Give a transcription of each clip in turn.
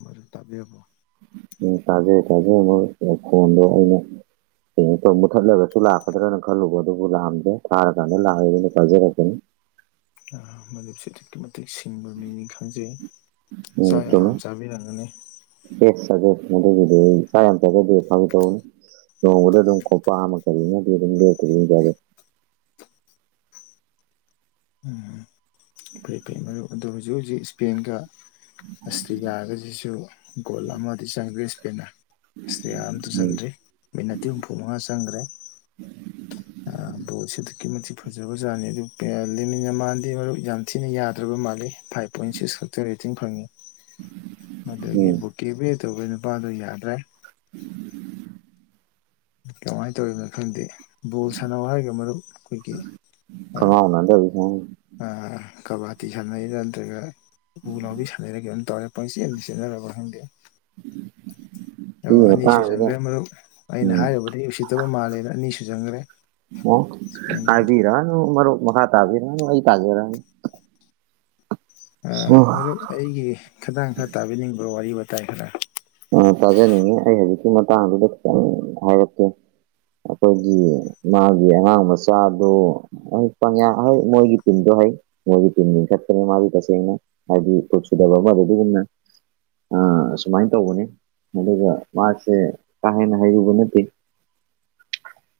ꯃ ꯇꯥꯕꯤ ꯍꯕꯣ ꯎ ꯀꯖꯦ ꯀꯖꯦ ꯑꯃꯈꯗꯅ ꯀꯩꯅꯣ ꯇꯧ ꯃꯨꯠꯊꯠꯂꯒꯁꯨ ꯂꯥꯛꯀꯗ꯭ꯔꯅ ꯈꯜꯂꯨꯕ ꯑꯗꯨꯕꯨ ꯂꯥꯛꯑꯝꯗꯦ ꯊꯥꯔꯀꯥꯟꯗ ꯂꯥꯛꯑꯦ ꯑꯗꯨꯅ ꯄꯥꯏꯖꯔꯛꯄꯅꯤ [unintelligible] ꯃ ꯁꯤ ꯊꯀꯤ [unintelligible] ꯃꯇꯤꯛ ꯁꯤꯡꯕ ꯃꯤꯅꯤ ꯈꯪꯖꯩ ꯎꯝ ꯆꯥꯛ ꯆꯨꯝꯃꯦ ꯌꯥꯝ ꯆꯥꯕꯤꯔꯝꯒꯅꯤ ꯃꯗꯒꯤꯗꯤ ꯁ ꯌꯥꯝꯇꯗꯤ ꯄꯥꯡꯒ ꯇꯧꯅꯤ ꯎ ꯑꯗꯨꯝ ꯀꯄꯃ ꯀꯔꯤꯗꯤ ꯑꯗꯨꯦ ꯀꯔꯤꯖꯗ ꯎꯝ ꯐꯩ ꯐꯩ ꯃꯔꯨꯞ ꯑꯗꯨꯗꯣ ꯍꯧꯖꯤꯛ ꯍꯧꯖꯤꯛ ꯏꯁꯄꯦꯟꯒ ꯑꯁꯇ꯭ꯦꯂꯤꯌꯥꯒꯁꯤꯁꯨ ꯒꯣꯜ ꯑꯃꯗꯤ ꯆꯪꯒꯦ ꯏꯁꯄꯦꯟꯅ ꯑꯁ ꯌꯥꯝ ꯑꯇ ꯎꯝ ꯆꯪꯗ꯭ꯔꯤ ꯃꯤꯅꯠꯇꯤ ꯍꯨꯝꯐꯨ ꯃꯉꯥ ꯆꯪꯈ꯭ꯔꯦ ꯑ ꯑꯗꯨꯣꯁꯦ ꯑꯗꯨꯛꯀꯤꯃ ꯐꯖꯕꯖꯅꯤ ꯑꯗꯨ ꯂꯤꯦꯃꯤꯟ ꯌꯥꯝ ꯃꯥꯥꯟꯗꯤ ꯃꯔꯨꯞ ꯌꯥꯝ ꯊꯤꯅ ꯌꯥꯗ꯭ꯔꯕ ꯃꯥꯜꯂꯤ ꯐꯥꯏꯚ ꯄꯣꯏꯟ ꯁꯤꯛꯁ ꯈꯛꯇ ꯔꯦꯇꯤꯡ ꯐꯪꯉꯤ ꯃꯒꯤ ꯎꯝ ꯕꯨꯀꯤ ꯄ ꯇꯧꯕ ꯅꯨꯄꯥꯗꯣ ꯌꯥꯗ꯭ꯔꯦ ꯀꯃꯥꯏꯅ ꯇꯧꯔꯤꯅꯣ ꯈꯪꯗꯦ ꯕꯣꯜ ꯁꯥꯟꯅꯧ ꯍꯥꯏꯔꯒ ꯃꯔꯨꯞ ꯑꯩꯈꯣꯏꯒꯤ ꯈꯪꯉꯥꯎ ꯅꯥꯟꯗꯕꯤ ꯁꯨꯃꯥꯏꯅ ꯑ ꯀꯕꯥꯗꯤ ꯁꯥꯟꯅꯩꯔꯥ ꯅꯠꯇ꯭ꯔꯒ ꯎꯜ ꯂꯥꯎꯕꯤ ꯁꯥꯟꯅꯩꯔ ꯀꯣꯝ ꯇꯧꯔꯦ ꯄꯪꯆꯦ ꯑꯃ ꯁꯦꯠꯟꯅꯔꯕ ꯈꯪꯗꯦ ꯎꯝ ꯑꯣ ꯑꯅꯤꯁꯨ ꯆꯪꯈ꯭ꯔꯦ ꯃꯔꯨꯞ ꯑꯩꯅ ꯎꯝ ꯍꯥꯏꯔꯨꯕꯗꯤ ꯎꯁꯤꯠꯇꯕ ꯃꯥꯜꯂꯦꯅ ꯑꯅꯤꯁꯨ ꯆꯪꯈ꯭ꯔꯦ ꯑꯣ ꯍꯥꯏꯕꯤꯔꯅꯨ ꯃꯔꯨꯞ ꯃꯈꯥ ꯇꯥꯕꯤꯔꯅꯨ ꯑꯩ ꯇꯥꯖꯔꯅ ꯑ ꯃꯔꯨꯞ ꯑꯩꯒꯤ ꯈꯈꯤꯇꯥꯡ ꯈꯔ ꯇꯥꯕꯤꯅꯤꯡꯕ ꯋꯥꯔꯤ ꯋꯥꯇꯥꯏ ꯈꯔ ꯑ ꯇꯥꯖꯅꯤꯡꯉꯤ ꯑꯩ ꯍꯧꯖꯤꯛꯀꯤ ꯃꯇꯥꯡꯗꯨꯗ ꯈꯤꯇꯪ ꯍꯥꯏꯔꯛꯀꯦ ꯑꯩꯈꯣꯏꯒꯤ ꯃꯥꯒꯤ ꯑꯉꯥꯡ ꯃꯆꯥꯗꯨ ꯄ ꯍꯣꯏ ꯃꯣꯏꯒꯤ ꯇꯤꯟꯗꯣ ꯍ ꯃꯣꯏꯗꯤ ꯇꯤꯟ ꯆꯠꯈꯔꯦ ꯃꯥꯒꯤ ꯇꯁꯦꯡꯅ ꯍꯥꯏꯗꯤ ꯄꯨꯁꯨꯗꯕ ꯑꯗꯨꯨꯝꯅ ꯑ ꯁꯨꯃꯥꯏ ꯇꯧꯕꯅꯤ ꯑꯗꯨꯒ ꯃꯥꯁꯦ ꯀꯥ ꯍꯦꯟꯅ ꯍꯥꯏꯔꯨꯕ ꯅꯠꯇꯦ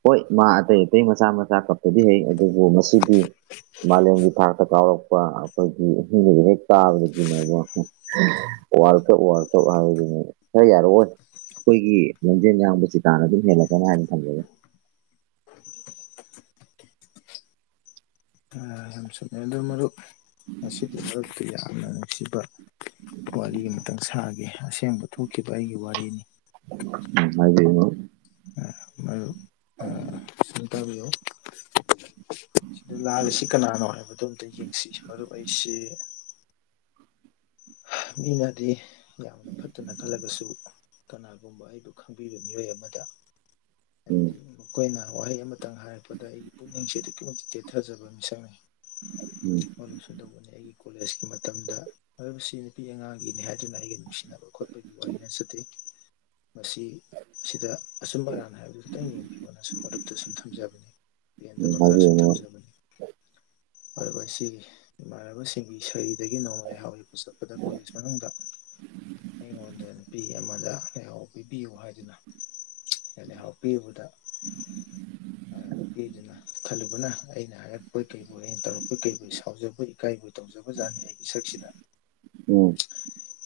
ꯍꯣꯏ ꯃꯥ ꯑꯇꯩ ꯑꯇꯩ ꯃꯆꯥ ꯃꯆꯥ ꯀꯄꯗꯤ ꯍꯩ ꯑꯗꯨꯕꯨ ꯉꯁꯤꯗꯤ ꯃꯥꯂꯦꯝꯒꯤ ꯊꯥꯛꯇ ꯀꯥꯎꯔꯛꯄ ꯑꯩꯈꯣꯏꯒꯤꯤꯡ ꯍꯦꯛ ꯇꯥꯕꯗꯒꯤꯅꯦꯕ ꯋꯥꯔ ꯀꯞ ꯋꯥꯔ ꯀꯞ ꯈꯔ ꯌꯥꯔꯑꯣꯣꯏ ꯑꯩꯈꯣꯏꯒꯤ ꯂꯝꯖꯦꯜ ꯌꯥꯡꯕ ꯆꯤꯇꯥꯥꯟꯅ ꯑꯗꯨꯝ ꯍꯦꯜꯂꯛꯀꯅꯤ ꯍꯥꯏꯅ ꯊꯝꯖꯒꯦ [inaudible] ꯃꯁꯤꯗ ꯃꯔꯛꯇ ꯌꯥꯝꯅ ꯅꯨꯡꯁꯤꯕ ꯋꯥꯔꯤ ꯑꯃꯇꯪ ꯁꯥꯈꯤ ꯑꯁꯦꯡꯕ ꯊꯣꯛꯈꯤꯕ ꯑꯩꯒꯤ ꯋꯥꯔꯤꯅꯤ ꯎꯝ ꯑꯗꯨ ꯃꯔ ꯎꯝ ꯕꯤ ꯑꯣꯣ ꯑꯗꯨ ꯂꯥꯜꯂꯤꯁꯤ ꯀꯅꯥꯅꯣ ꯍꯥꯏꯕꯗꯣ ꯑꯝꯇ ꯌꯦꯡꯁꯤ ꯃꯔꯨꯞ ꯑꯩꯁꯤ ꯃꯤꯅꯗꯤ ꯌꯥꯝꯅ ꯐꯠꯇꯅ ꯈꯜꯂꯒꯁꯨ ꯀꯅꯥꯒꯨꯝꯕ ꯑꯩꯕꯨ ꯈꯪꯕꯤꯕ ꯃꯤꯑꯣꯏ ꯑꯃꯗ ꯍꯥꯏꯕꯗꯤ ꯃꯈꯣꯏꯅ ꯋꯥꯍꯩ ꯑꯃ ꯑꯃꯈꯤꯇꯪ ꯍꯥꯏꯔꯛꯄꯗ ꯑꯩꯒꯤ ꯄꯨꯛꯅꯤꯡꯁꯦ ꯑꯗꯨꯛꯀꯤ ꯃꯇꯤꯛ ꯇꯦꯊꯖꯕ ꯃꯤꯁꯛꯅꯤ ꯎꯝ ꯃꯂꯨꯁꯨ ꯇꯧꯕꯅꯤ ꯑꯩꯒꯤ ꯀꯣꯂꯦꯖꯀꯤ ꯃꯇꯝꯗ ꯍꯥꯏ ꯅꯨꯄꯤ ꯑꯉꯥꯡꯒꯤꯅꯤ ꯍꯥꯏꯗꯨꯅ ꯑꯩꯒ ꯅꯨꯡꯁꯤꯅꯕ ꯈꯣꯠꯄꯒꯤ ꯋꯥꯔꯤ ꯅꯆꯗꯦ ꯃꯁꯤ ꯁꯤꯗ ꯑꯆꯨꯝ ꯑꯔꯥꯟ ꯍꯥꯏꯕꯗꯨ ꯈꯤꯇꯪ ꯌꯦꯡꯕꯤꯌꯣꯅ ꯁꯨꯝ ꯃꯔꯨꯞꯇ ꯁꯨꯝ ꯊꯝꯖꯕꯅꯤ ꯎꯝ ꯄꯦꯟꯗꯕ ꯈꯔ ꯁꯨꯝ ꯍꯥꯏꯕꯤꯌꯨ ꯊꯝꯖꯕꯅꯤ ꯑꯗꯨꯒ ꯑꯁꯤꯒꯤ ꯏꯃꯥꯟꯅꯕꯁꯤꯡꯒꯤ ꯁꯔꯤꯗꯒꯤ ꯅꯣꯡꯃꯗ ꯂꯩ ꯍꯥꯎꯔꯤ ꯄꯨ ꯆꯠꯄꯗ ꯀꯣꯂꯦꯖ ꯃꯅꯨꯡꯗ ꯑꯩꯉꯣꯟꯗ ꯅꯨꯄꯤ ꯑꯃꯗ ꯂꯩꯥꯏꯍꯥꯎ ꯄꯤꯕꯤꯌꯨ ꯍꯥꯏꯗꯨꯅ ꯑꯩꯅ ꯍꯥꯎ ꯄꯤꯕꯗ ꯅꯨꯄꯤꯗꯨꯅ ꯈꯜꯂꯨꯕꯅ ꯑꯩꯅ ꯍꯥꯏꯔꯛꯄꯩ ꯀꯔꯤꯕꯕꯨ ꯑꯩꯅ ꯇꯧꯔꯛꯄꯩ ꯀꯨ ꯁꯥꯎꯖꯕ ꯏꯀꯥꯏꯕꯨ ꯇꯧ ꯇꯣꯡꯖꯕꯖꯥꯅꯤꯡ ꯑꯩꯒꯤꯁꯛ ꯈꯈꯤꯗ ꯎ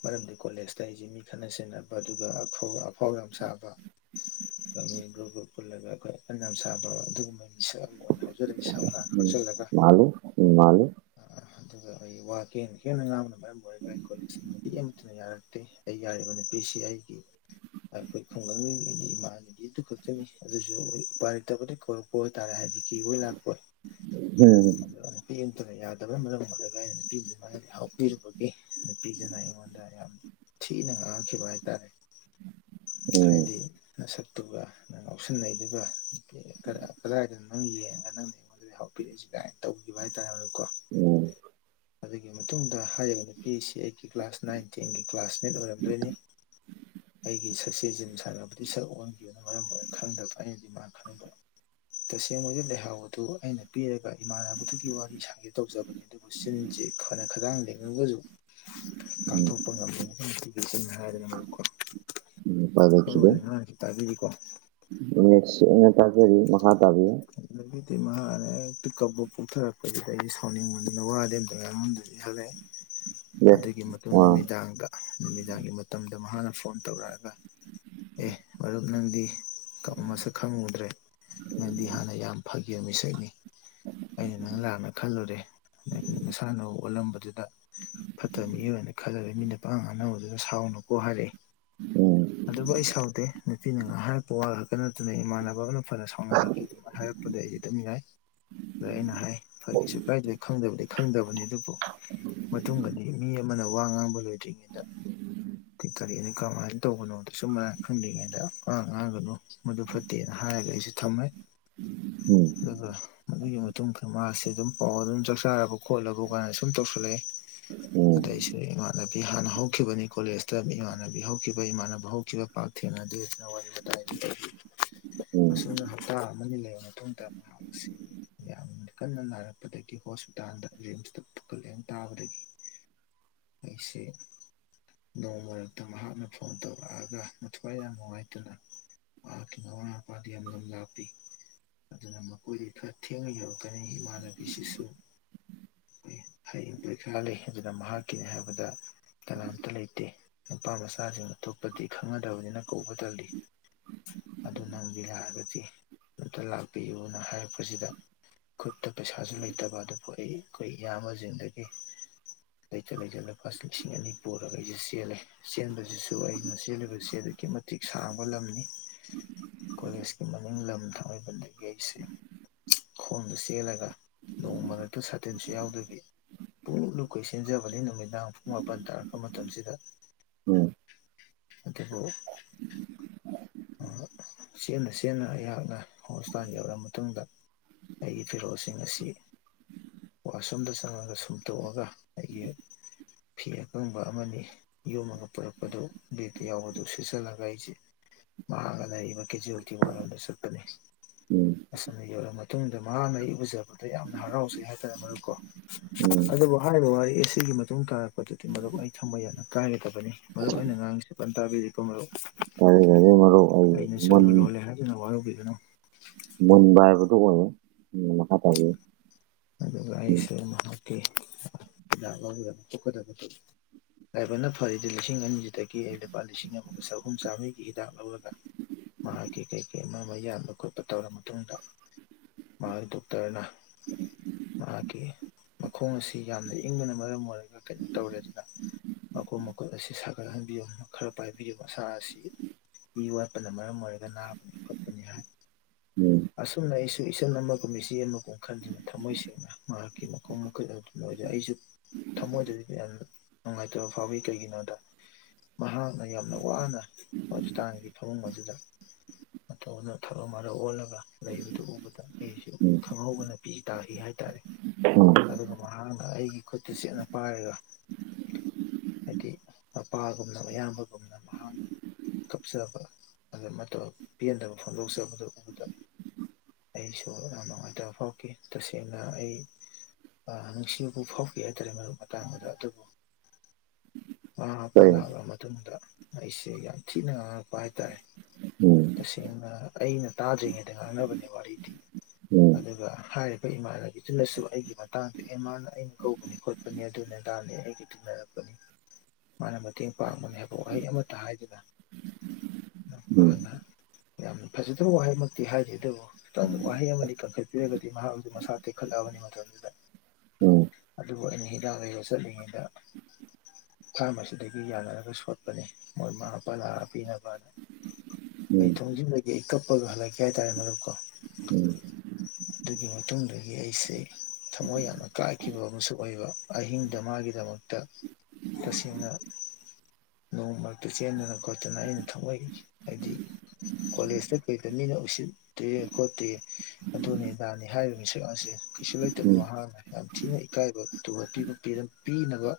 ꯃꯔꯝꯗꯤ ꯀꯣꯂꯦꯖꯇ ꯑꯩꯁꯦ ꯃꯤ ꯈꯠꯅ ꯁꯦꯟꯅꯕ ꯑꯗꯨꯒ ꯑꯐꯥꯎ ꯌꯥꯝ ꯁꯥꯕ ꯒ꯭ꯔꯨꯞ ꯒ꯭ꯔꯨꯞ ꯄꯨꯜꯂꯒ ꯑꯩꯈꯣꯏ ꯐ ꯌꯥꯝ ꯁꯥꯕ ꯑꯗꯨꯒꯨꯝꯕ ꯃꯤꯁꯛ ꯑꯃ ꯑꯣꯏꯅ ꯍꯧꯖꯔꯛꯏ ꯁꯝꯅ ꯀꯛꯆꯜꯂꯒ ꯃꯥꯂ ꯎ ꯃꯥꯂꯨ ꯑꯩꯈꯣꯏꯒꯤ ꯋꯥ ꯀꯦꯅ ꯈꯦꯅ ꯉꯥꯡꯕꯅ ꯃꯔꯝ ꯑꯣꯏꯔꯒ ꯑꯩ ꯀꯣꯂꯦꯖ ꯅꯨꯄꯤ ꯑꯃꯠꯇꯅ ꯌꯥꯔꯒꯦ ꯑꯩ ꯌꯥꯔꯤꯕ ꯅꯨꯄꯤꯁꯤ ꯑꯩꯒꯤ ꯑꯩꯈꯣꯏ ꯈꯨꯡꯒꯪꯒꯤꯗꯤ ꯏꯃꯥꯟꯅꯕꯤꯗꯨ ꯈꯛꯇꯅꯤ ꯑꯗꯨꯁꯨ ꯑꯩꯣꯏ ꯎꯄꯥꯏꯔꯇꯕꯗ ꯀꯧꯔꯛꯄ ꯑꯣꯏꯇꯥꯔꯦ ꯍꯥꯏ ꯗꯤ ꯀ ꯍꯣꯏ ꯂꯥꯛꯄꯣ ꯍꯝ ꯠꯇꯅ ꯌꯥꯗꯕꯅ ꯃꯔꯝ ꯑꯣꯏꯔꯂꯒ ꯑꯩꯅ ꯅꯨꯄꯤꯗꯨꯃꯅ ꯑꯦ ꯅꯨꯄꯤꯗꯨꯅ ꯑꯩꯉꯣꯟꯗ ꯌꯥꯝ ꯊꯤꯅ ꯉꯥꯡꯈꯤꯕ ꯍꯥꯏꯇꯥꯔꯦ ꯎꯝ ꯍꯥꯏꯗꯤ ꯃꯁꯛ ꯑꯗꯨꯒ ꯅꯪ ꯉꯥꯎꯁꯤꯟꯅꯩꯗꯨꯒ ꯀꯗꯥꯏꯗꯅꯣ ꯅꯪ ꯌꯦꯡꯉꯒ ꯅꯪꯅꯉꯣꯟ ꯑꯗꯨ ꯍꯥꯞꯄꯤꯔꯛꯏꯁꯦ ꯀꯃꯥꯏꯅ ꯇꯧꯈꯤꯕ ꯍꯥꯏꯇꯥꯔꯦꯀꯣ ꯎꯝ ꯎꯝ ꯑꯗꯨꯒꯤ ꯃꯇꯨꯡꯗ ꯍꯥꯏꯔꯤꯕ ꯅꯨꯄꯤ ꯑꯁꯤ ꯑꯩꯒꯤ ꯀ꯭ꯂꯥꯁ ꯅꯥꯏꯟ ꯇꯦꯟꯒꯤ ꯀ꯭ꯂꯥꯁꯃꯦꯠ ꯑꯣꯏꯔꯝꯗꯣꯏꯅꯤ ꯑꯩꯒꯤ ꯁꯛꯁꯦꯁ ꯖꯤꯝ ꯁꯥꯟꯅꯕꯗꯤ ꯁꯔꯛ ꯑꯣꯟꯈꯤꯕꯅ ꯃꯔꯝ ꯑꯣꯏꯔ ꯈꯪꯗꯕ ꯑꯩꯅꯗꯤ ꯃꯥ ꯈꯪꯕ ꯇꯁꯦꯡꯕꯒꯤ ꯂꯩꯍꯥꯎ ꯑꯗꯨ ꯑꯩꯅ ꯄꯤꯔꯒ ꯏꯃꯥꯟꯅꯕꯗꯒꯤ ꯋꯥꯔꯤ ꯁꯥꯒꯦ ꯇꯧꯖꯕꯅꯤ ꯑꯗꯨꯕꯨ ꯁꯤ ꯐꯅ ꯈꯇꯥꯡꯗꯒꯁꯨ ꯎꯝ ꯀꯥꯡꯊꯣꯛꯄ ꯉꯝꯃꯦꯇꯤꯒꯤꯁꯤꯡꯅ ꯍꯥꯏꯔꯅꯨꯀꯣ ꯄ ꯂꯦꯈꯤꯗꯩꯅ ꯇꯖꯔꯤ ꯃꯍꯥ ꯇꯕꯤ ꯎꯝ ꯑꯗꯨꯗꯤ ꯃꯥꯔꯦ ꯍꯛꯇꯤ ꯀꯞꯄ ꯄꯣꯛꯊꯔꯛꯄꯗꯨꯗ ꯑꯩꯗꯤ ꯁꯥꯎꯅꯤꯡꯕꯅꯤꯅ ꯋꯥꯗꯤꯦ ꯑꯝꯇꯪ ꯉꯉꯣꯟꯗꯗꯤp ꯍꯜꯂꯛꯑꯦ ꯌꯦꯁ ꯑꯗꯨꯒꯤ ꯃꯇꯨꯡ ꯑꯥ ꯅꯨꯃꯤꯗꯥꯡꯗ ꯅꯨꯃꯤꯗꯥꯡꯒꯤ ꯃꯇꯝꯗ ꯃꯍꯥꯛꯅ ꯐꯣꯟ ꯇꯧꯔꯛꯑꯒ ꯑꯦ ꯃꯔꯨꯞ ꯅꯪꯗꯤ ꯀ ꯃꯁꯨ ꯈꯪꯉꯨꯗ꯭ꯔꯦ ꯅꯪꯗꯤ ꯑꯩ ꯍꯥꯟꯅ ꯌꯥꯝ ꯐꯈꯤꯕ ꯃꯤꯁꯛꯅꯤ ꯑꯩꯅ ꯅꯪ ꯂꯥꯛꯅ ꯈꯜꯂꯨꯔꯦꯒꯤ ꯃꯁꯥꯅ ꯑꯣꯜꯂꯝꯕꯗꯨꯗ ꯐꯠꯇꯕ ꯃꯤꯑꯣꯏꯅ ꯈꯜꯂꯔꯦ ꯃꯤꯅꯄꯥ ꯉꯥꯡꯅꯧꯗꯨꯅ ꯁꯥꯎꯅꯀꯣ ꯍꯥꯏꯔꯛꯏp ꯎꯝ ꯑꯗꯨꯕꯨ ꯑꯩ ꯁꯥꯎꯗꯦ ꯅꯨꯄꯤꯅ ꯉꯥꯏꯍ ꯍꯥꯏꯔꯄ ꯋꯥ ꯈꯛꯇ ꯅꯠꯇꯅ ꯏꯃꯥꯟꯅꯕ ꯑꯃꯅ ꯐꯅ ꯁꯥꯎꯅꯔꯒꯦ ꯑꯩ ꯑꯗꯨ ꯍꯥꯏꯔꯛꯄꯗ ꯑꯩꯗꯤꯦ ꯇꯝꯅꯤꯡꯉꯥꯏ ꯑꯗꯨꯗ ꯑꯩꯅ ꯍꯥꯏ ꯐꯩꯁꯨ ꯀꯥꯏꯗꯩ ꯈꯪꯗꯕꯗꯤ ꯈꯪꯗꯕꯅꯤ ꯑꯗꯨꯕꯨ ꯃꯇꯨꯡꯗꯗꯤ ꯃꯤ ꯑꯃꯅ ꯋꯥ ꯉꯥꯡꯕ ꯂꯣꯏꯗ꯭ꯔꯤꯉꯩꯗ ꯀ ꯇꯔꯤ ꯑ ꯑꯗꯨ ꯀꯃꯥꯏꯅ ꯇꯧꯕꯅꯣꯗꯁꯨ ꯃꯔꯥꯡ ꯈꯪꯗ꯭ꯉꯩꯗ ꯑ ꯉꯥꯡꯒꯅꯨ ꯃꯗꯨ ꯐꯠꯇꯦꯅ ꯍꯥꯏ ꯑꯩꯁꯦ ꯊꯝꯃꯦ ꯎꯝ ꯑꯗꯨꯒ ꯑꯗꯨꯒꯤ ꯃꯇꯨꯡꯗꯔ ꯃꯥꯁꯤꯦ ꯑꯗꯨꯝ ꯄꯥꯎ ꯑꯗꯨꯝ ꯆꯥꯛ ꯆꯥꯒ ꯈꯣꯠꯂꯒ ꯀꯥꯏꯅ ꯁꯨꯝ ꯇꯧꯁꯜꯂꯛꯑꯦ ꯎꯝ ꯑꯗꯩꯁꯨ ꯏꯃꯥꯟꯅꯕꯤ ꯍꯥꯟꯅ ꯍꯧꯈꯤꯕꯅꯤ ꯀꯣꯂꯦꯖꯇ ꯏꯃꯥꯟꯅꯕꯤ ꯍꯧꯈꯤꯕ ꯏꯃꯥꯟꯅꯕ ꯍꯧꯈꯤꯕ ꯄꯥꯛ ꯊꯦꯡꯅꯗꯦꯅ ꯋꯥꯔꯤ ꯋꯥꯇꯥꯏꯗꯤ ꯀ ꯎꯝ ꯑꯁꯨꯝꯅ ꯍꯞꯇꯥ ꯑꯃꯅꯤ ꯂꯩꯔꯕ ꯃꯇꯨꯡꯗ ꯃꯍꯥꯛ ꯑꯁꯤ ꯌꯥꯝꯅ ꯀꯟꯅ ꯅꯥꯔꯛꯄꯗꯒꯤ ꯍꯣꯁꯄꯤꯇꯥꯜꯗ ꯔꯤꯝꯁꯇ ꯄꯨꯀꯠꯂꯦꯅ ꯇꯥꯕꯗꯒꯤ ꯑꯩꯁꯦ ꯅꯣꯡ ꯃꯔꯛꯇ ꯃꯍꯥꯛꯅ ꯐꯣꯟ ꯇꯧꯔꯛꯑꯒ ꯃꯊ꯭ꯋꯥꯏ ꯌꯥꯝ ꯅꯨꯡꯉꯥꯏꯇꯅ ꯗꯤ ꯑꯗꯨꯅ ꯃꯈꯣꯏꯗ ꯈꯔ ꯊꯦꯡꯅ ꯌꯧꯔꯛꯀꯅꯤ ꯏꯃꯥꯟꯅꯕꯤꯁꯤꯁꯨ ꯍꯡ ꯈꯥꯜꯂꯤ ꯑꯗꯨꯅ ꯃꯍꯥꯛꯀꯤꯅꯤ ꯍꯥꯏꯕꯗ ꯀꯅꯥꯝꯇ ꯂꯩꯇꯦ ꯅꯨꯄꯥ ꯃꯆꯥꯁꯤꯡ ꯊꯣꯛꯄꯗꯤ ꯈꯪꯅꯗꯕꯅꯤꯅ ꯀꯧꯕ ꯇꯜꯂꯤ ꯑꯗꯨ ꯅꯪꯗꯤ ꯂꯥꯛꯑꯒꯗꯤ ꯑꯝꯇ ꯂꯥꯛꯄꯤꯌꯨꯅ ꯍꯥꯏꯔꯛꯄꯁꯤꯗ ꯈꯨꯠꯇ ꯄꯩꯁꯥꯁꯨ ꯂꯩꯇꯕ ꯑꯗꯨ ꯄꯣꯛꯏ ꯑꯩꯈꯣꯏ ꯏꯌꯥꯝꯕꯁꯤꯡꯗꯒꯤ ꯂꯩꯆꯠ ꯂꯩꯆꯠ ꯂꯨꯄꯥ ꯂꯤꯁꯤꯡ ꯑꯅꯤ ꯄꯨꯔꯒ ꯑꯩꯁꯦ ꯆꯦꯜꯂꯦ ꯆꯦꯟꯕꯁꯤꯁꯨ ꯑꯩꯅ ꯆꯦꯜꯂꯤꯕꯕꯁꯤ ꯑꯗꯨꯛꯀꯤ ꯃꯇꯤꯛ ꯁꯥꯥꯡꯕ ꯂꯝꯅꯤ ꯀꯣꯂꯦꯖꯀꯤ ꯃꯅꯤꯡ ꯂꯝ ꯊꯃꯣꯏꯕꯟ ꯂꯩꯁꯦ ꯈꯣꯡꯗꯨ ꯆꯦꯜꯂꯒ ꯅꯣꯡ ꯃꯔꯛꯇꯨ ꯁꯥꯇꯤꯟꯁꯨ ꯌꯥꯎꯗꯕꯤ ꯄꯨꯡꯛ ꯂꯨꯀꯣꯏ ꯁꯤꯟꯖꯕꯅꯤ ꯅꯨꯃꯤꯗꯥꯡ ꯄꯨꯡ ꯃꯥꯄꯟ ꯇꯥꯔꯛꯄ ꯃꯇꯝꯁꯤꯗ ꯎ ꯑꯗ ꯍꯣ ꯆꯦꯅ ꯆꯦꯠꯅ ꯑꯩꯍꯥꯛꯅ ꯍꯣꯁꯄꯤꯇꯥꯜ ꯌꯧꯔꯑ ꯃꯇꯨꯡꯗ ꯑꯩ ꯐꯤꯔꯣꯁꯤꯡ ꯑꯁꯤ ꯋꯥꯁꯔꯨꯝꯗ ꯆꯪꯉꯒ ꯁꯨꯝꯇꯣꯛꯑꯒ ꯑꯩꯒꯤ ꯐꯤ ꯑꯀꯪꯕ ꯑꯃꯅꯤ ꯌꯣꯝꯃꯒ ꯄꯨꯔꯛꯄꯗꯨ ꯕꯦꯛꯇ ꯌꯥꯎꯕꯗꯨ ꯁꯤꯠꯆꯜꯂꯒ ꯑꯩꯁꯦ ꯃꯍꯥꯛꯥꯡꯒ ꯂꯩꯔꯤꯕ ꯀꯦꯖꯤꯀꯤ ꯋꯥꯔꯣꯗ ꯆꯠꯄꯅꯤ ꯎꯝ ꯑꯁꯨꯝꯅ ꯌꯧꯔꯃ ꯃꯇꯨꯡꯗ ꯃꯍꯥꯛꯅ ꯑꯩ ꯎꯖꯕꯗ ꯌꯥꯝꯅ ꯍꯔꯥꯎꯖꯩ ꯍꯥꯏꯇꯥꯔꯦ ꯃꯔꯨꯀꯣ ꯎꯝ ꯑꯗꯨꯕꯨ ꯍꯥꯏꯔꯤꯕ ꯋꯥꯔꯤ ꯑꯁꯤ ꯒꯤ ꯃꯇꯨꯡ ꯇꯥꯔꯛꯄꯗꯗꯤ ꯃꯔꯨꯞ ꯑꯩ ꯊꯝꯕ ꯌꯥꯅ ꯀꯥꯏꯒꯗꯕꯅꯤ ꯃꯔꯨꯞ ꯑꯩꯅ ꯉꯥꯡꯉꯁꯤꯄꯟ ꯇꯥꯕꯤꯔꯤꯕ ꯃꯔꯨꯞ ꯍ ꯑꯩꯅ ꯁꯤꯂ ꯂꯣꯜꯂꯦ ꯍꯥꯏꯗꯨꯅ ꯋꯥꯔꯧꯕꯤꯒꯅꯨ ꯃꯟꯕ ꯍꯥꯏꯕꯗꯨꯣ ꯑꯣꯏꯌꯦ ꯃꯈꯥ ꯇꯥ ꯑꯗꯨꯒ ꯑꯩꯁꯨ ꯃꯍꯥꯛꯀꯤ ꯍꯤꯗꯥꯛ ꯂꯧꯒꯗꯕ ꯈꯣꯠꯀꯗꯕꯗꯨ ꯂꯥꯏꯕꯔꯅ ꯐꯔꯤꯗꯤ ꯂꯤꯁꯤꯡ ꯑꯅꯤꯁꯤꯗꯒꯤ ꯑꯩ ꯂꯨꯄꯥ ꯂꯤꯁꯤꯡ ꯑꯃꯒ ꯆꯍꯨꯝ ꯆꯥꯝꯃꯔꯤꯒꯤ ꯍꯤꯗꯥꯛ ꯂꯧꯔꯒ ꯃꯍꯥꯛꯀꯤ ꯀꯩꯀꯩ ꯑꯃ ꯑꯃ ꯌꯥꯟꯕ ꯈꯣꯠꯄ ꯇꯧꯔꯕ ꯃꯇꯨꯡꯗ ꯃꯥꯔꯗꯨꯣꯛꯇꯔꯅ ꯃꯍꯥꯛꯀꯤ ꯃꯈꯣꯡ ꯑꯁꯤ ꯌꯥꯝꯅ ꯏꯪꯕꯅ ꯃꯔꯝ ꯑꯣꯏꯔꯒ ꯀꯩꯅꯣ ꯇꯧꯔꯦ ꯑꯗꯨꯅ ꯃꯈꯀꯣ ꯃꯈꯀꯨꯠ ꯑꯁꯤ ꯁꯥꯒꯠꯍꯟꯕꯤꯌꯨ ꯈꯔ ꯄꯥꯏꯕꯤꯌꯨ ꯃꯁꯥ ꯑꯁꯤ ꯏ ꯋꯥꯠꯄꯅ ꯃꯔꯝ ꯑꯣꯏꯔꯒ ꯅꯥꯕꯅꯤ ꯈꯣꯠꯄꯅꯤ ꯍꯥꯏ ꯎꯝ ꯑꯁꯨꯝꯅ ꯑꯩꯁꯨ ꯏꯆꯟ ꯑꯃꯒꯨꯝ ꯏꯆꯦ ꯑꯃꯒꯨꯝ ꯈꯟꯗꯨꯅ ꯊꯝꯃꯣꯏꯁꯤ ꯃꯍꯥꯛꯀꯤꯀꯤ ꯃꯈꯨꯝ ꯃꯈ ꯑꯩꯁꯨ ꯊꯝꯃꯣꯏ ꯑꯗꯨꯗꯤ ꯌꯥꯝ ꯅꯨꯡꯉꯥꯏꯇꯕ ꯐꯥꯎꯋꯤ ꯀꯩꯒꯤꯅꯣꯗ ꯃꯍꯥꯛꯅ ꯌꯥꯝꯅ ꯋꯥꯅ ꯍꯣꯁꯄꯤꯇꯥꯜꯒꯤ ꯐꯃꯨꯡ ꯑꯗꯨꯗ ꯑꯧꯅ ꯊꯕꯛꯝ ꯑꯃꯔ ꯑꯣꯜꯂꯒ ꯂꯩꯕꯗꯨ ꯎꯕꯗ ꯑꯩꯁꯨ ꯎꯝ ꯈꯪꯍꯧꯕꯅ ꯄꯤ ꯇꯥꯈꯤ ꯍꯥꯏꯔꯦ ꯍꯥꯏ ꯇꯔꯦ ꯎꯝ ꯑꯗꯨꯒ ꯃꯍꯥꯛꯗ ꯑꯩꯒꯤ ꯈꯨꯠꯇ ꯆꯦꯠꯅ ꯄꯥꯏꯔꯒ ꯍꯥꯏꯗꯤ ꯃꯄꯥꯒꯨꯝꯅ ꯑꯌꯥꯝꯕꯒꯨꯝꯅ ꯃꯍꯥꯛꯅ ꯀꯞꯆꯕ ꯑ ꯃꯇꯝ ꯄꯦꯟꯗꯕ ꯐꯣꯡꯗꯣꯛꯆꯕꯗꯨ ꯎꯕꯗ ꯑꯩꯁꯨ ꯌꯥꯝ ꯅꯨꯡꯉꯥꯏꯇꯕ ꯐꯥꯎꯈꯤ ꯇꯁꯦꯡ ꯁꯦꯡꯅ ꯑꯩ ꯅꯨꯡꯁꯤꯕꯕꯨ ꯐꯥꯎꯈꯤ ꯍꯥꯏꯇꯥꯔꯦ ꯃꯔꯨꯞ ꯃꯇꯥꯡ ꯑꯗ ꯑꯗꯨꯕꯨ ꯑ ꯃꯄꯥ ꯀꯩ ꯂꯥꯛꯂꯕ ꯃꯇꯨꯡꯗ ꯑꯩꯁꯦ ꯌꯥꯝ ꯊꯤꯅ ꯉꯥꯡꯉꯛꯄ ꯍꯥꯏꯇꯥꯔꯦ ꯎꯝ ꯇꯁꯦꯡꯅ ꯑꯩꯅ ꯇꯥꯗ꯭ꯔꯤꯉꯩꯗ ꯉꯥꯡꯅꯕꯅꯦ ꯋꯥꯔꯤꯗꯤ ꯎꯝ ꯑꯗꯨꯗ ꯍꯥꯏ ꯑꯩꯈꯣꯏ ꯏꯃꯥꯟꯅꯕꯤꯗꯨꯅꯁꯨ ꯑꯩꯒꯤ ꯃꯇꯥꯡꯗ ꯑꯦ ꯃꯥꯅ ꯑꯩꯅ ꯀꯧꯕꯧꯕꯅꯤ ꯈꯣꯠꯄꯅꯤ ꯑꯗꯨꯅꯦꯗꯥꯅꯦ ꯑꯩꯒꯤ ꯇꯟꯅꯔꯛꯄ ꯃꯥꯅ ꯃꯇꯦꯡ ꯄꯥꯡꯕꯅꯤ ꯍꯥꯏꯕ ꯋꯥꯍꯩ ꯑꯃꯇ ꯍꯥꯏꯗꯨꯅ ꯎꯝ ꯃꯍꯥꯛꯅ ꯌꯥꯝꯅ ꯐꯖꯗꯕ ꯋꯥꯍꯩꯃꯛꯇꯤ ꯍꯥꯏꯗꯦ ꯑꯗꯨꯕꯨ ꯈꯤꯇꯪ ꯋꯥꯍꯩ ꯑꯃꯅꯤ ꯀꯟꯈꯠꯄꯤꯔꯒꯗꯤ ꯃꯍꯥꯛ ꯑꯗꯨ ꯃꯁꯥ ꯇꯦꯛꯈꯠꯂꯛꯑꯕꯅꯤ ꯃꯇꯝꯗꯨꯗ ꯎꯝ ꯎꯝ ꯑꯗꯨꯕꯨ ꯑꯩꯅ ꯌꯥꯗ ꯌꯁ ꯑꯗꯨꯉꯗ ꯐꯥꯝ ꯑꯁꯤꯗꯒꯤ ꯌꯥꯅꯔꯒ ꯁꯣꯠꯄꯅꯤ ꯃꯣꯏꯃꯥ ꯃꯄꯥ ꯂꯔ ꯄꯤꯅꯕꯅꯤ ꯑꯩ ꯊꯣꯡꯖꯤꯟꯂꯒꯦ ꯑꯩ ꯀꯞꯄꯒ ꯍꯜꯂꯛꯀꯦ ꯍꯥꯏꯇꯥꯔꯦ ꯃꯛꯀꯣ ꯑꯗꯨꯒꯤ ꯃꯇꯨꯡꯗꯒꯤ ꯑꯩꯁꯦ ꯊꯃꯣꯏ ꯌꯥꯝꯅ ꯀꯥꯈꯤꯕ ꯑꯃꯁꯨ ꯑꯣꯏꯕ ꯑꯍꯤꯡꯗ ꯃꯥꯒꯤꯗꯃꯛꯇ ꯇꯁꯦꯡꯅ ꯅꯣꯡ ꯃꯔꯛꯇ ꯆꯦꯟꯗꯅ ꯈꯣꯠꯇꯅ ꯑꯩꯅ ꯊꯃꯏꯈꯤ ꯍꯥꯏꯗꯤ ꯀꯣꯂꯦꯁꯇ ꯀꯩꯗ ꯃꯤꯅ ꯎꯁꯤꯠꯇꯦ ꯈꯣꯠꯇꯦ ꯑꯗꯨꯅꯤ ꯏꯗꯥꯅꯤ ꯍꯥꯏꯔꯤꯕ ꯃꯤꯁꯛ ꯑꯁꯤ ꯀꯩꯁꯨ ꯂꯩꯇꯕ ꯃꯍꯅ ꯌꯥꯝ ꯊꯤꯅ ꯏꯀꯥꯏꯕ ꯇꯨꯍꯄꯤꯕ ꯄꯤꯅꯕ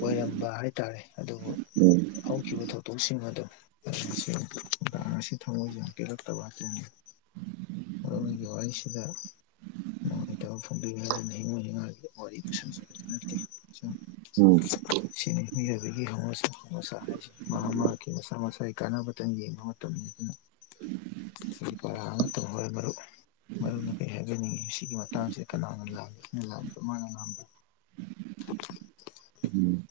ꯑꯣꯏꯔꯝꯕ ꯍꯥꯏꯇꯥꯔꯦ ꯑꯗꯨꯕꯨ ꯎꯝ ꯎꯝ ꯎꯝ ꯍꯧꯈꯤꯕ ꯊꯧꯗꯣꯛꯁꯤꯡ ꯑꯗꯨꯣ ꯇꯁꯤ ꯊ ꯃꯣꯏꯖ ꯀꯦꯔꯠꯇꯕꯀꯅꯤ ꯃꯔꯒꯤ ꯋꯥꯔꯤꯁꯤꯗ ꯅꯨꯡꯉꯥꯏꯇꯕ ꯐꯣꯡꯕꯤꯌꯦ ꯍꯥꯏꯗꯨꯅ ꯍꯤꯡꯉꯣꯅꯤꯡꯉꯥꯏꯒꯤ ꯋꯥꯔꯤ ꯄꯨꯁꯤꯟꯖꯕꯗꯤ ꯅꯠꯇꯦ ꯁꯨꯝ ꯎꯝ ꯁꯤꯅ ꯍꯤꯡꯖꯕꯒꯤꯁꯁꯥ ꯍꯥꯏꯁꯤꯦ ꯃꯍꯥꯛ ꯃꯍꯥꯛꯀꯤ ꯃꯁꯥ ꯃꯁꯥꯒꯤ ꯀꯥꯟꯅꯕꯇꯪ ꯌꯦꯡꯕ ꯃꯇꯝꯅꯤ ꯑꯗꯨꯅ ꯄꯔꯥ ꯑꯃꯇꯪ ꯍꯣꯏ ꯃꯔ ꯃꯔ ꯀꯩ ꯍꯥꯏꯖꯅꯤꯡꯏꯤ ꯁꯤꯒꯤ ꯃꯇꯥꯡꯁꯤꯗ ꯀꯅꯥꯅ ꯂꯥꯜꯂꯤ ꯁꯤꯅ ꯂꯥꯛꯗ ꯃꯥꯅ ꯂꯥꯝꯕ [inaudible] [unintelligible]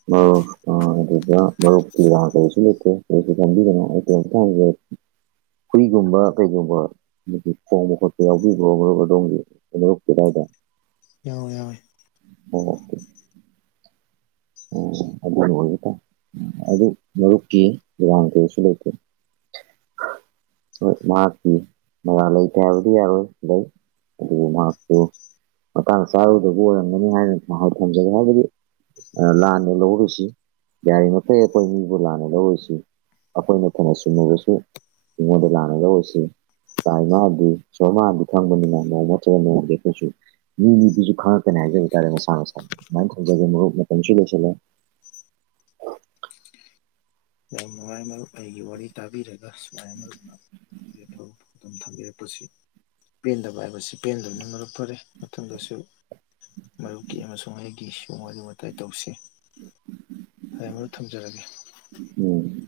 ꯃꯔꯨꯞꯗ ꯃꯔꯨꯞꯀꯤ ꯀꯔꯤꯁꯨ ꯂꯩꯇꯦ ꯀꯔꯤꯁꯨ ꯈꯟꯕꯤꯗꯅ ꯑꯩ ꯍꯨꯏꯒꯨꯝꯕ ꯀꯩꯒꯨꯝꯕ ꯈꯣꯡꯕ ꯈꯣꯠꯄ ꯌꯥꯎꯕꯤꯕ꯭ꯔꯣ ꯃꯔꯨꯞ ꯑꯗꯣꯝꯒꯤ ꯃꯔꯨꯞ ꯀꯦꯗꯥꯏꯗ ꯌꯥꯎꯦ ꯌꯥꯎꯋꯦ ꯎ ꯑꯗꯨ ꯑꯣꯏꯕ ꯇꯥꯏ ꯑꯗꯨ ꯃꯔꯨꯞꯀꯤ ꯗꯨꯀꯥꯟ ꯀꯩꯁꯨ ꯂꯩꯇꯦ [inaudible] [unintelligible] ꯍꯣꯏ ꯃꯍꯥꯛꯀꯤ ꯃꯔꯥ ꯂꯩꯇꯦ ꯍꯥꯏꯕꯗꯤ ꯌꯥꯔꯣꯏ ꯂꯩ ꯑꯗꯨꯕꯨ ꯃꯍꯥꯛꯇꯨ ꯃꯇꯥꯡ ꯆꯥꯔꯨꯗꯕ ꯑꯣꯏꯔꯝꯒꯅꯤ ꯍꯥꯏꯅ ꯊꯝꯖꯒꯦ ꯍꯥꯏꯕꯗꯤ ꯂꯥꯟꯅ ꯂꯧꯔꯨꯁꯤ ꯌꯥꯔꯤꯃꯩ ꯑꯩꯈꯣꯏ ꯃꯤꯕꯨ ꯂꯥꯟꯅ ꯂꯧꯔꯨꯁꯤ ꯑꯩꯈꯣꯏꯅ ꯊꯅ ꯆꯨꯝꯃꯒꯁꯨ ꯑꯩꯉꯣꯟꯗ ꯂꯥꯟꯅ ꯂꯧꯔꯁꯤ ꯇꯥꯏꯃꯗꯤ ꯁꯃꯗꯤ ꯈꯪꯕꯅꯤꯅ ꯃꯣꯡꯃꯊ ꯀꯩꯁꯨ ꯃꯤ ꯃꯤꯗꯨꯁꯨ ꯈꯪꯉꯛꯀꯅꯤ ꯍꯥꯏꯖꯕ ꯇꯥꯔꯦ ꯃꯁꯥ ꯃꯁꯥ ꯑꯗꯨꯃꯥꯏꯅ ꯊꯝꯖꯒꯦ ꯃꯨꯞ ꯃꯇꯝꯁꯨ ꯂꯣꯏꯁꯤꯜꯂꯦ [inaudible] [unintelligible] ꯅꯉꯥꯏ ꯃꯔꯨꯞ ꯑꯩꯒꯤ ꯋꯥꯔꯤ ꯇꯥꯕꯤꯔꯒ ꯁꯨꯋꯥꯏ ꯃꯔꯨꯞꯅ ꯑꯩꯒꯤ ꯑꯐꯥꯎꯕ ꯄꯥꯎꯗꯝꯝ ꯊꯝꯕꯤꯔꯛꯄꯁꯤ ꯄꯦꯟꯗꯕ ꯍꯥꯏꯕꯁꯤ ꯄꯦꯟꯗꯕꯅ ꯃꯔꯝ ꯐꯔꯦ ꯃꯊꯪꯗꯁꯨ ꯃꯔꯨꯞꯀꯤ ꯑꯃꯁꯨꯡ ꯑꯩꯒꯤꯁꯨ ꯋꯥꯔꯤ ꯋꯥꯇꯥꯏ ꯇꯧꯁꯤ ꯐ ꯑꯃ ꯊꯝꯖꯔꯒꯦ ꯎꯝ